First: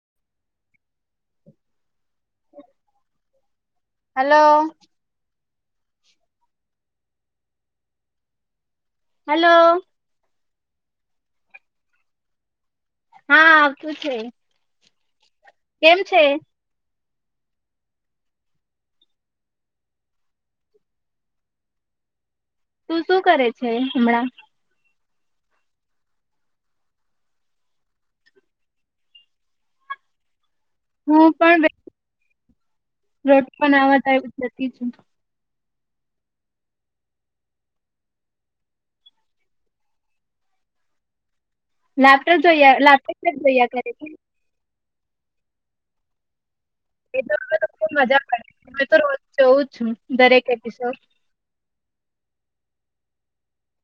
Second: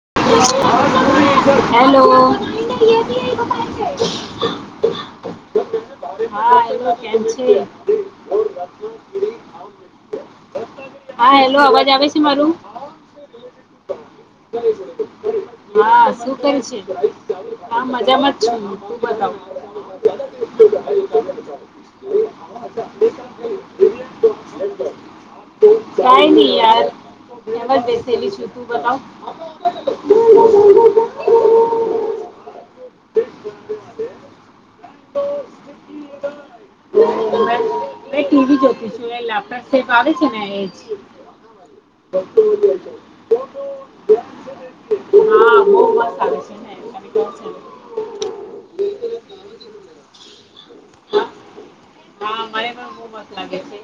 [inaudible] હાલો. Hello. હા એમાં કેમ છે? હલો હા હેલો અવાજ આવે છે મારું? હા શું છે? કેમ હા છે શું કે છે આ મજામાં જ છું હું, તું બતાવ? તું શું કરે છે હમણાં? કઈ નહી યાર એમજ બેસેલી છું તું બતાવ. [unintelligible] હું પણ રોટ પણ આવતા જતી છું. [unintelligible] મે ટીવી જોતી છું લેપટોપ સેફ આવે છે ને એજ. લેપટોપ જોઈયા લેપટોપ જોઈયા કરે. હા બ મસ આવે છે. ને તને એ ખબર તો છે તો ને ખુબ મજા પડે તો રોજ જોવું જ છું દરેક એપિસોડ. [inaudible] હા મને પણ બહુ મસ્ લાગે છે.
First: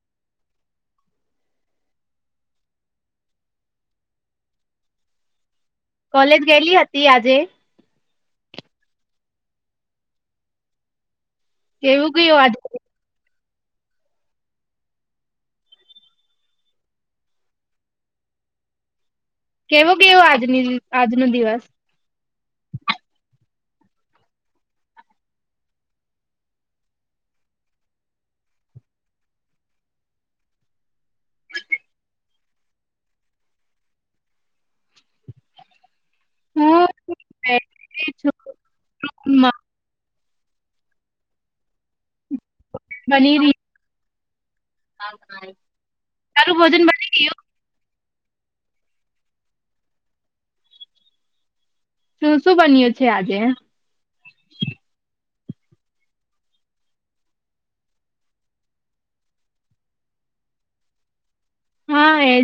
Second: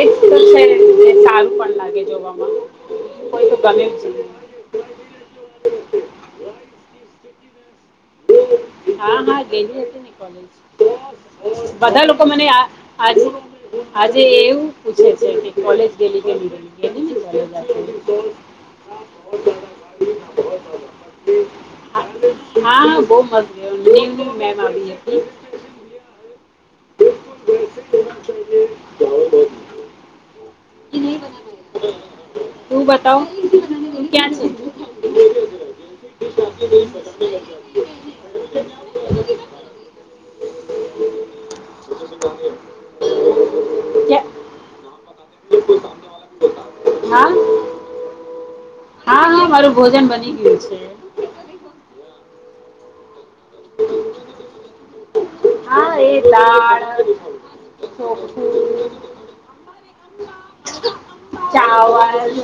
એ તો છે ને સારું પણ લાગે જોવામાં. કોય તો કમે છે. કોલેજ ગયેલી હતી આજે? હા હા ગેલી હતી ને કોલેજ. બધા કેવું લોકો ગયું મને આજ આજે એવું પૂછે છે કોલેજ ગેલી કે? કેવું કેવું આજની આજનો દિવસ? આજે હા હા બહ મસ્ ગ મેી [unintelligible] જ બ [unintelligible] એ [unintelligible] તું બતાવ ક્યા છે? હમ. શ [unintelligible] બલી રી તારું ભોજન બની હા ગયું? હા હા મારું ભોજન બની ગયું છે. શું શું બન્યો છે આજે? હા એ લાડ [inaudible] હા ચાવલ એજ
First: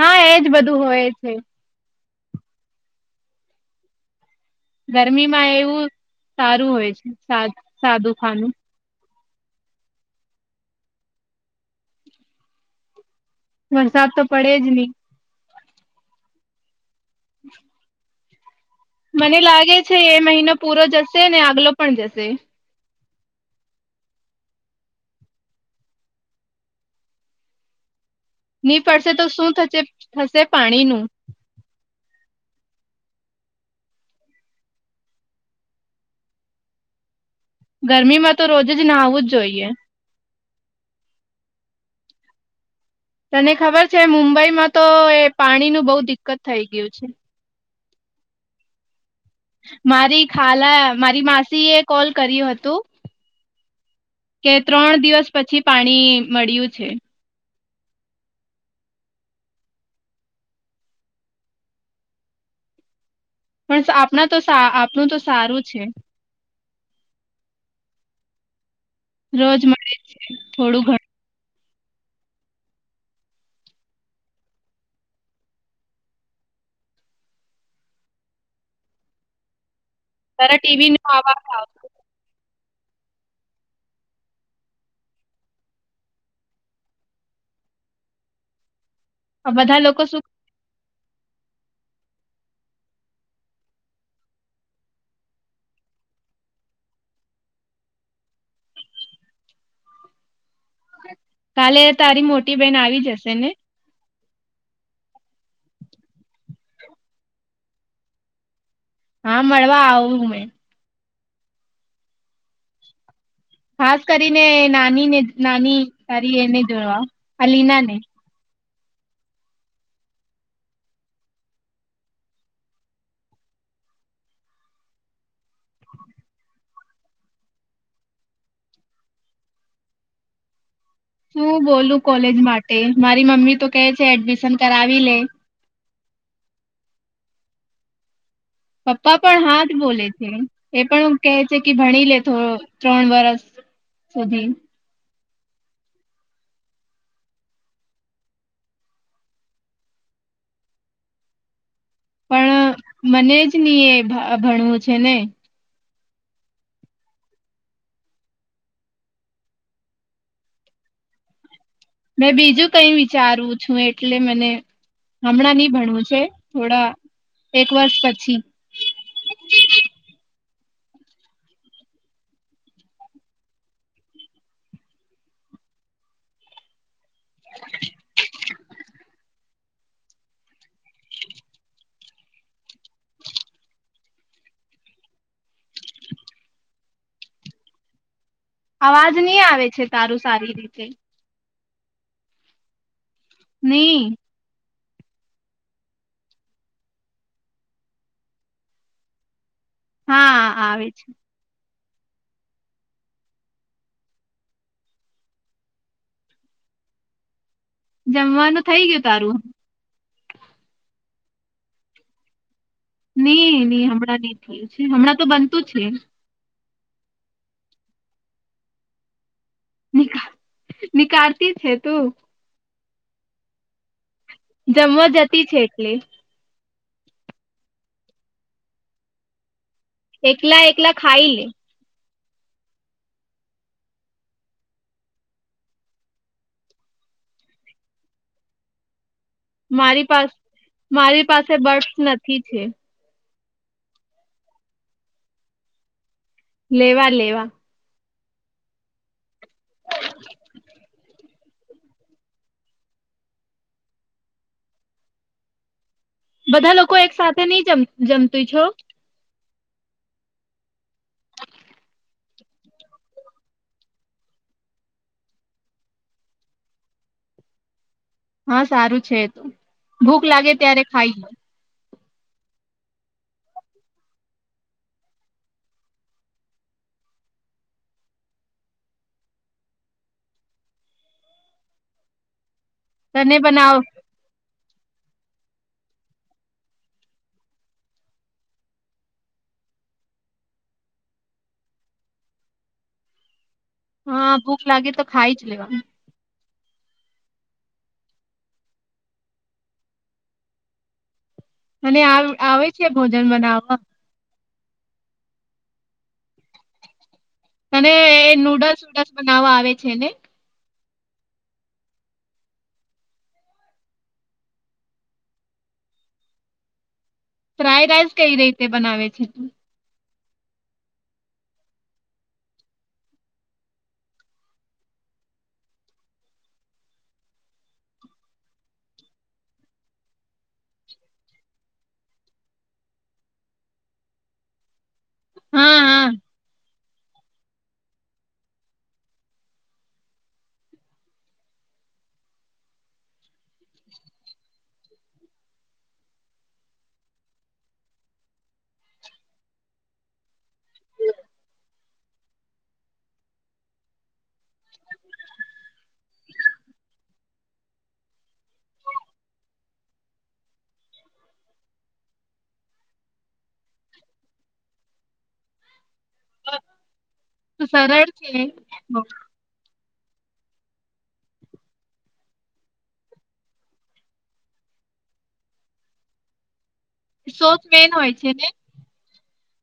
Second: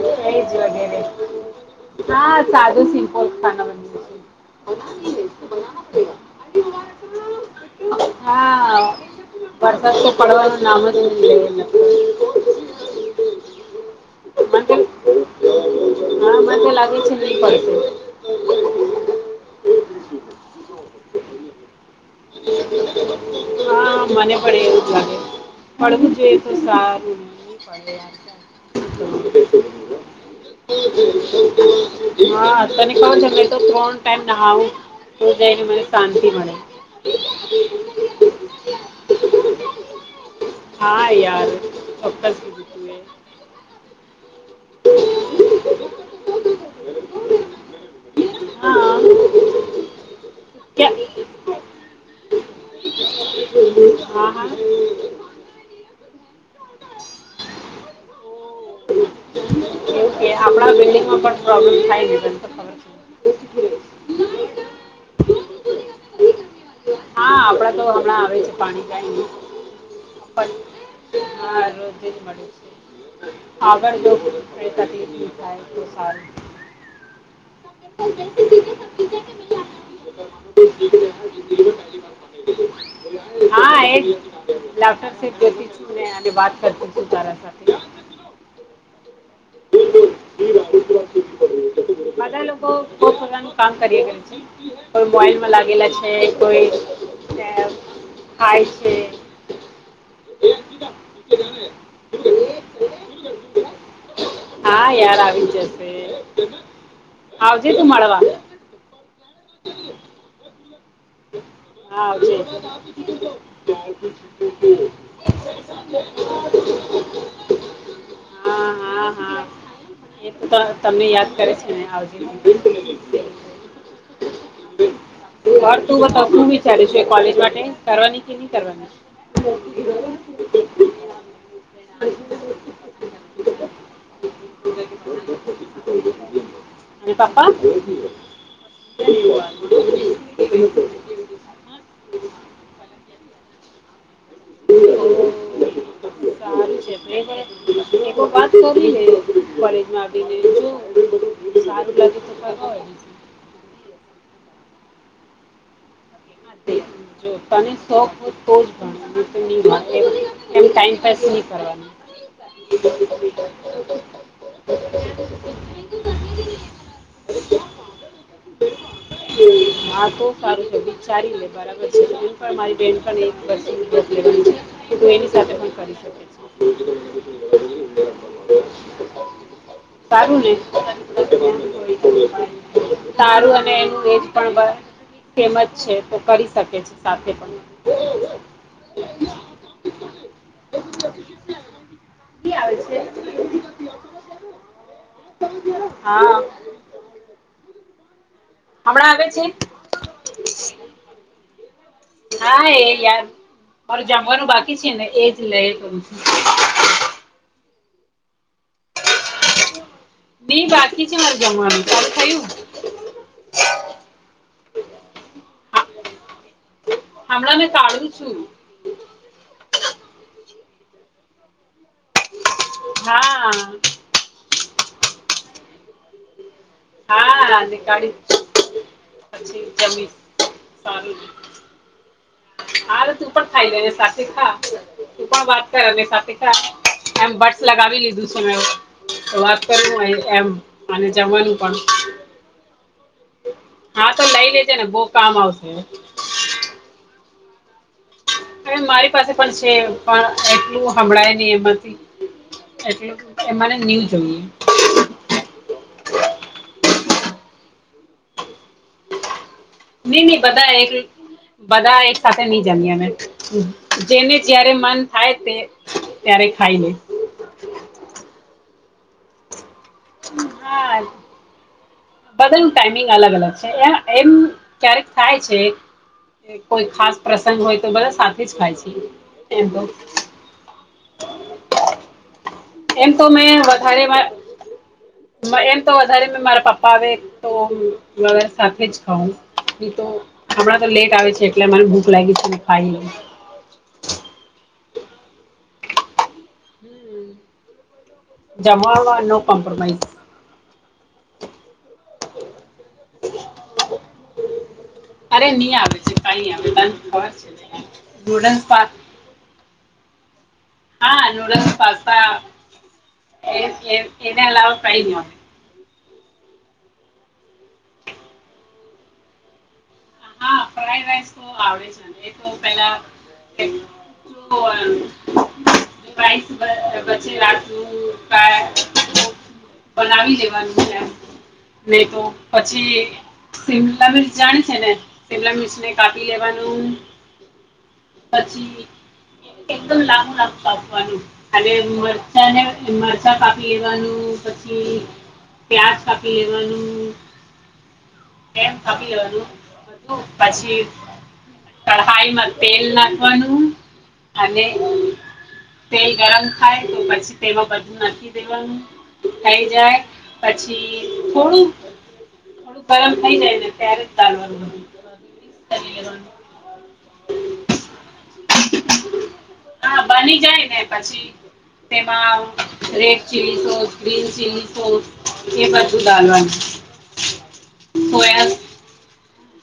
હા એજ બધું વગેરે. હોય છે. હા સાદું સિમ્પલ ખાના બની છે. ગરમીમાં એવું સારું હોય છે સા સાદું ખાનું. ભરસા પડવાનું નામજલે. વરસાદ તો પડે જ નહી. હા મને લાગે છે ન પશે મને લાગે છે એ મહિનો પૂરો જશે અને આગલો પણ જશે. હા મને પડે એવું લાગે, પડવું જોઈએ તો સારું મ પડે. ની ફરશે તો શું થશે પાણીનું? હા તને ક છે મે તો ત્રણ ટાઈમ નહાવું. તો જાયને મને શાંતિ મળે. ગરમીમાં તો રોજ જ ના આવું જ જોઈએ. હા યાર ચોક્કસ. તને ખબર છે મુંબઈમાં તો એ પાણી નું બહુ દિક્કત થઈ ગયું છે. હા મારી ખાલા કે મારી માસી એ કોલ કર્યું હતું. હા હા કે ત્રણ દિવસ પછી પાણી મળ્યું છે. બિલ્ંગમાં પણ પ્રોબ્લેમ થાય ને ખબર. પણ આપણા તો આપણું તો સારું છે. હા આપડા તો હમણાં આવે છે પાણી. કાંઈ નહીં રોજ મળે છે પણ થોડું ઘણું. હા આગળ જોશું [unintelligible] થાય તો સારું. [inaudible] [inaudible] તારા ટીવી નો આવાજ આવતો છે. હા એ લાફટર શો જોતી છું અને વાત કરતી છું તારા સાથે. આ બધા લોકો શું [inaudible] બધા લોકો બો પ્રકાર નું કામ કરી રહ્યા છે કોઈ મોબાઈલમાં લાગેલા છે કોઈ અ, [inaudible] ખાય છે. કાલે તારી મોટી બેહન આવી જશે ને હા યાર આવી જશે આવજે તું મળવા. હા મળવા આવું મે હા બે ખાસ કરીને નાનીને નાની તારી એને જોવા અલિના ને હા હા હા એ તમને યાદ કરે છે ને આવજે તું [unintelligible] શું વિચારીશું કોલેજ માટે કરવાની કે ની કરવાની. શું બોલું કોલેજ માટે મારી મમ્મી તો કે છે એડમિશન કરાવી લે. અને પપ્પા પપ્પા પણ હા જ બોલે છે. પણ કહે છે કે ભણી લે તું ત્રણ વરષ સુધી [inaudible] સારું છે બે વર્ષ એવુ વાત કરીલે કોલેજ માં બી એવું ચા પણ મને જ ની એ ભણવું છે ને [inaudible] જો તને શોખ હોય તો જ ભણ નીતો ની ભણ એવો ટાઈમ પાસ જ ની કરવાનો. મેં બીજું કઈ વિચારુ છું એટલે મને હમણાં ની ભણવું છે થોડા એક વર્ષ પછી હમમ આ તો સારું તો વિચારી લે બરાબર મારી બહેનપણી [inaudible] કરી શકે છે. [inaudible] સારું ને સારું અને તું એક પણ ફેમસ છે તો કરી શકે છે સાથે પણ આવાજ ની આવે છે તારું સારી રીતે ની આવે છે. નહી હા. હમણા આવે છે. હા આવે છે. હા એ યાર મારે જમવાનું બાકી છે ને એજ લે તો ભી જમવાનું થઇ ગયું તારું. ની બાકી છે મારુ જમવાનું તારું થયું હું. ની ની હમણાં ની થીયું છે હમણાં તો બનતું છે. હમણાં મે કાઢું છું. નિકા નીકાળતી છે તું હા. જમવા જતી છે એટલે હા ની કાળી પછી જમી એકલા એકલા સારું છે ખાઈ લે હારે તું પણ ખાઈ લે ને સાથે ખા તું પણ વાત કરેને સાથે ખા એમ બડ્સ લગાવી લીધું છેું મે તો વાત કર મારી પાસે એમ અને મારી પાસે જમવાનું પણ બર્ડસ નથી છે હા તો લઈ લેજે ને બહું કામ આવશે લેવા લેવા હ મારી પાસે પણ છે પણ એટલું હમળાય લે એ નવ જોઈએ બધા લોકો એક સાથે નહી જમત છો નહી નહી બધા બધા એક સાથે નહી જમીએ અમે જેને જયારે મન થાય તે ત્યારે ખાઈલે હા સારું છે તો ભૂખ લાગે ત્યારે ખાઈ લો બધા ન ટાઈમિંગ અલગ અલગ છે એ એમ ક્યારેક થાય છે કોઈ ખાસ પ્રસંગ હોય તો બધા સાથે જ ખાય છે એમ તો [inaudible] એમ તો તને મેં બનાવ વધારે એમ તો વધારે મારા પપ્પા આવે તો સાથે જ ખઉ એ તો હમણાં તો લેટ આવે છે એટલે મને ભૂખ લાગી છે ખાઈ હા ભૂખ લાગે તો ખાઈ જ લેવા હ જમા નો કોંપ્રોમાઈઝ અને આવે છે ભોજન બનાવા અરે હી આવે છે કઈ આવે ત અનેને એ નૂડલ્સ વુડલ્સ બનાવવા આવે છે ને હા નૂડલ્સ પાસતા એ એ એના અલાવા કાઈ નને ફ્રાય રાઈસ કઈ રીતે બનાવે છે તું હા ફ્રાઈડ રાઈસ તો આવડે જ ને એ તો પેલા કે જો [unintelligible] બનાવી દેવાનું છે એમ નહી તો પછી શિમલા મિરચ જાણી છે ને શેમલા મિર્ચ હા ને હા કાપી લેવાનું પછી એકદમ લાબું લાબુંવાનું કાપવાનું મરચા ને મરચા કાપી લેવાનું પછી પ્યાજ કાપી લેવાનું એમ [unintelligible] કઢાઈમાં તેલ નાખવાનું અને તેલ ગરમ થાય તો પછી તેમાં બધું ના દેવાનું થઈ જાય પછી થોડું થોડુંક ગરમ થઈ જાય ને [unintelligible] મિકસ કરી લેવાનું સરળ છે હા બની જાય ને પછી તેમાં red chilli sauce green chilli sauce એ બાધું દાલવાનું સોસ હોય છે ને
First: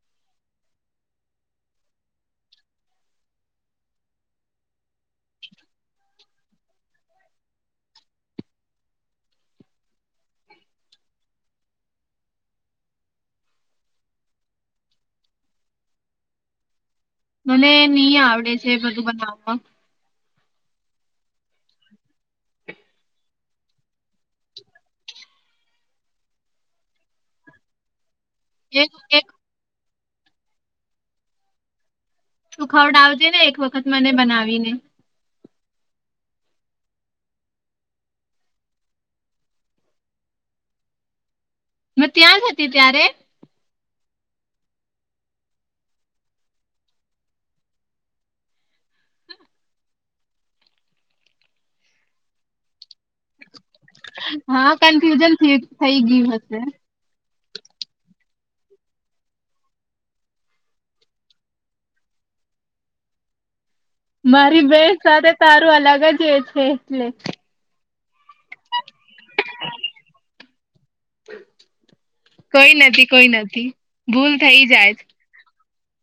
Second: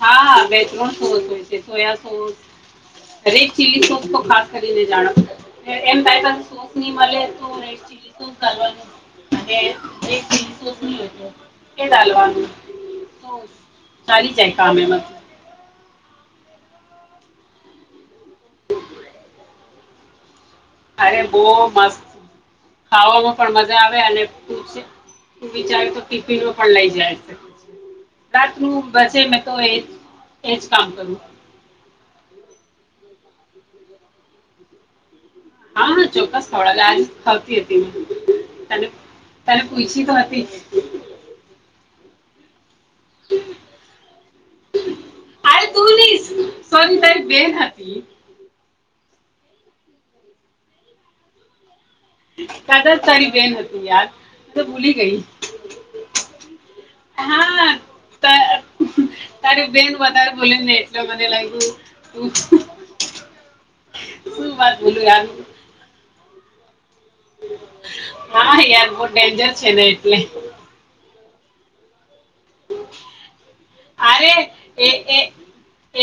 હાા બેચરન સોસ હોય છે soya sauce red chilli sauce તો ખાસ કરીને જાણ એમ સોસ નહી મળે તો [inaudible] [unintelligible] કે ડાલવાનું તો સારી જાય કામે માતો મને ની આવડે છે, બધું બનાવા અરે બો મસ્ત ખાવામાં પણ મજા આવે અને [unintelligible] તું વિચાર તો ટિફિનો પણ લઈ જાય શકે છે. રાતનુ એક બચે એક મેં તો એજ એજ કામ કરું તુ ખવડાવજે ને એક વખત મને બનાવીને હા હા ચોક્કસ ખવડાવે આજ ખતી હતી તને તને પુઈછી તો હતી મે ત્યાં જ હતી ત્યારે અરે તું ની સોરી તારી બેન હતી કાતો. તારી બેન હતી યાદ તો હા ભૂલી ગઈ કન્ફ્યુઝન થઈ થઈ ગયું હશે હા ત તારી બેન વધારે બોલીને એટલે મને લાગ્યું શું મારી વાત બેન બોલું યાર સાથે તારું અલગ જ એ છે. એટલે હા યાર બો ડેન્જર છે, ને એટલે કોઈ નથી કોઈ નથી ભૂલ અરે થઈ એ જાય જ એ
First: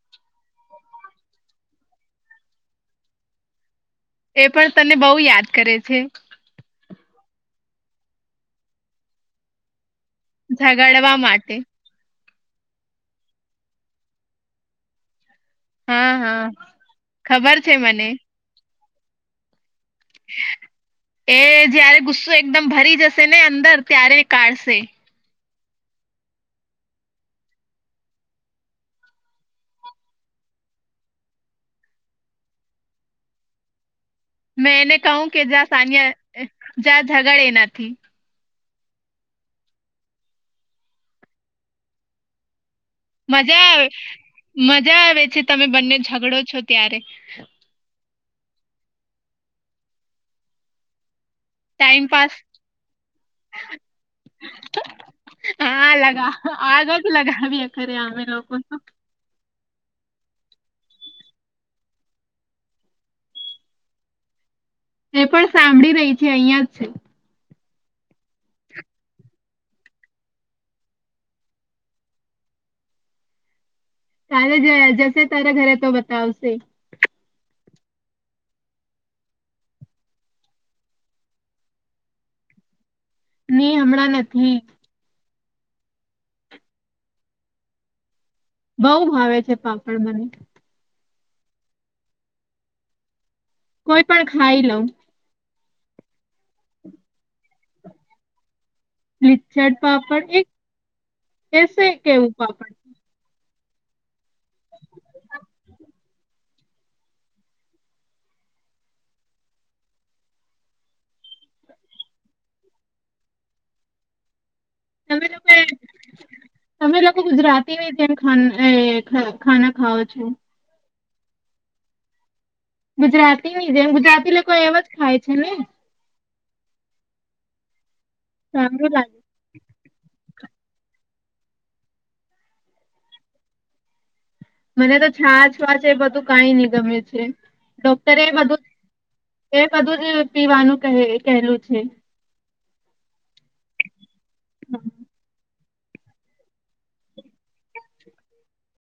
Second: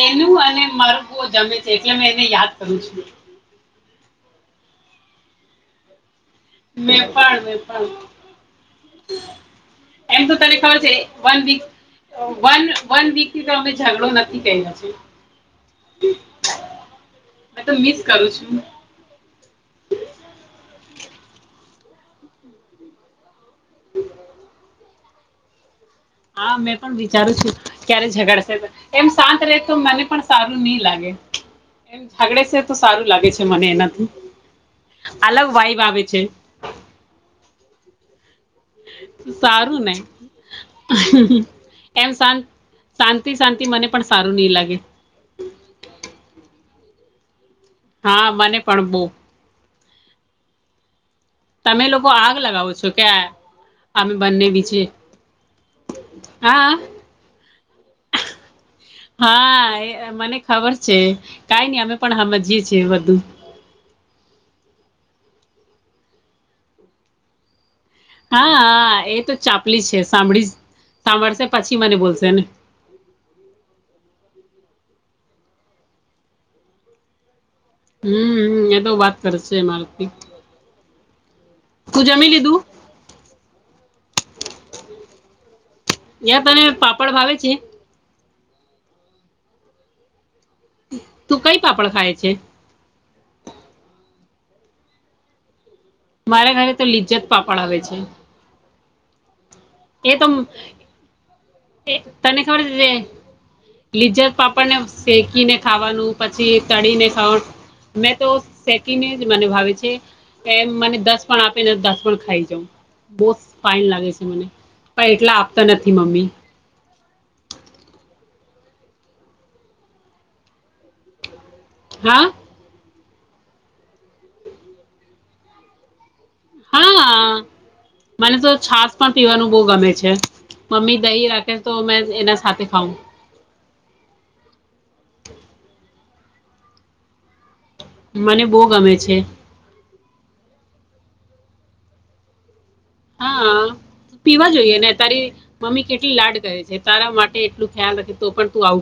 એનું અને મારું બો જમે છે, એટલે મેં એને યાદ કરું છું. એ પણ તને બોવ યાદ કરે છે. મેં પણ મેં પણ એમ તો તને ખબર છે, ઝગાડવા વન માટે વીક વન વન વીકથી તો અમે ઝઘડો નથી કયરો છે. હા હા ખબર મેં છે તો મિસ મને કરું છું. એ જયારે ગુસ્સો એકદમ ભરી જશે ને અંદર ત્યારે કાઢશે હા મેં પણ વિચારું છું ક્યારે ઝગડશે તો એમ શાંત રહે તો મને પણ સારું ની લાગે એમ ઝાગડે છે, તો સારું લાગે છે, મને એનાથી મેં એને કહું કે અલગ જા વાઈબ આવે છે. સાનિયા જા ઝગડ એનાથી સારું ને એમ શા- મજા આવે મજા આવે છે, તમે બંને ઝઘડો છો ત્યારે હા મને પણ બો તમે ટાઈમ લોકો પાસ આગ લગાવો છો કે અમે બંને બીજે હા લગાવ હા આગ જ લગાવીએ ખરે અમે લોકો હા મને ખબર છે, કઈ નઈ અમે પણ હમજીએ છીએ બધું એ પણ સાંભળી રહી છે, અહિયાં જ છે. હા હા એ તો ચાપલી છે, સાંભળી સાંભળશે પછી મને બોલશે ને તારે જો જશે તારે ઘરે તો બતાવશે હમ એ તો વાત કરે છે, મારથી તું જમી લીધું ની હમણાં નથી રીયા તને પાપડ ભાવે છે. બઉ ભાવે છે, પાપડ મને તું કઈ પાપડ ખાય છે. કોઈ પણ ખાઈ લઉં મારા ઘરે તો લિજ્જત પાપડ આવે છે. લિજ્જત એ તો પાપડ એક એસે કે એવું પાપડ લિજ્જત પાપડને શેકીને ખાવાનું પછી તળીને ખાવાનું મેં તો શેકીને જ મને ભાવે છે, કે મને દસ પણ આપેને દસ પણ ખાઈ જાઉ બોવ ફાઈન લાગે છે, મને પણ તમે એટલા લોકો આપતા નથી મમ્મી તમે લોકો ગુજરાતીની તેમ ખાના ખાવ છો? હા. ગુજરાતીની જેમ ગુજરાતી લોકો એવું જ ખાય છે ને? હા, મને તો સારું છાસ પણ લાગે. પીવાનું બહુ ગમે છે. મમ્મી દહી રાખે તો, મેં એના સાથે ખાઉં. મને તો છાશ છે, એ બધું કંઈ નહીં ગમે છે. ડોક્ટરે એ મને બહુ બધું, ગમે છે એ બધું જ પીવાનું કહેલું છે. હા, પીવા જોઈએ ને તારી. મમ્મી કેટલી લાડ કરે છે તારા માટે, એટલું ખ્યાલ રાખે તો પણ તું આવ.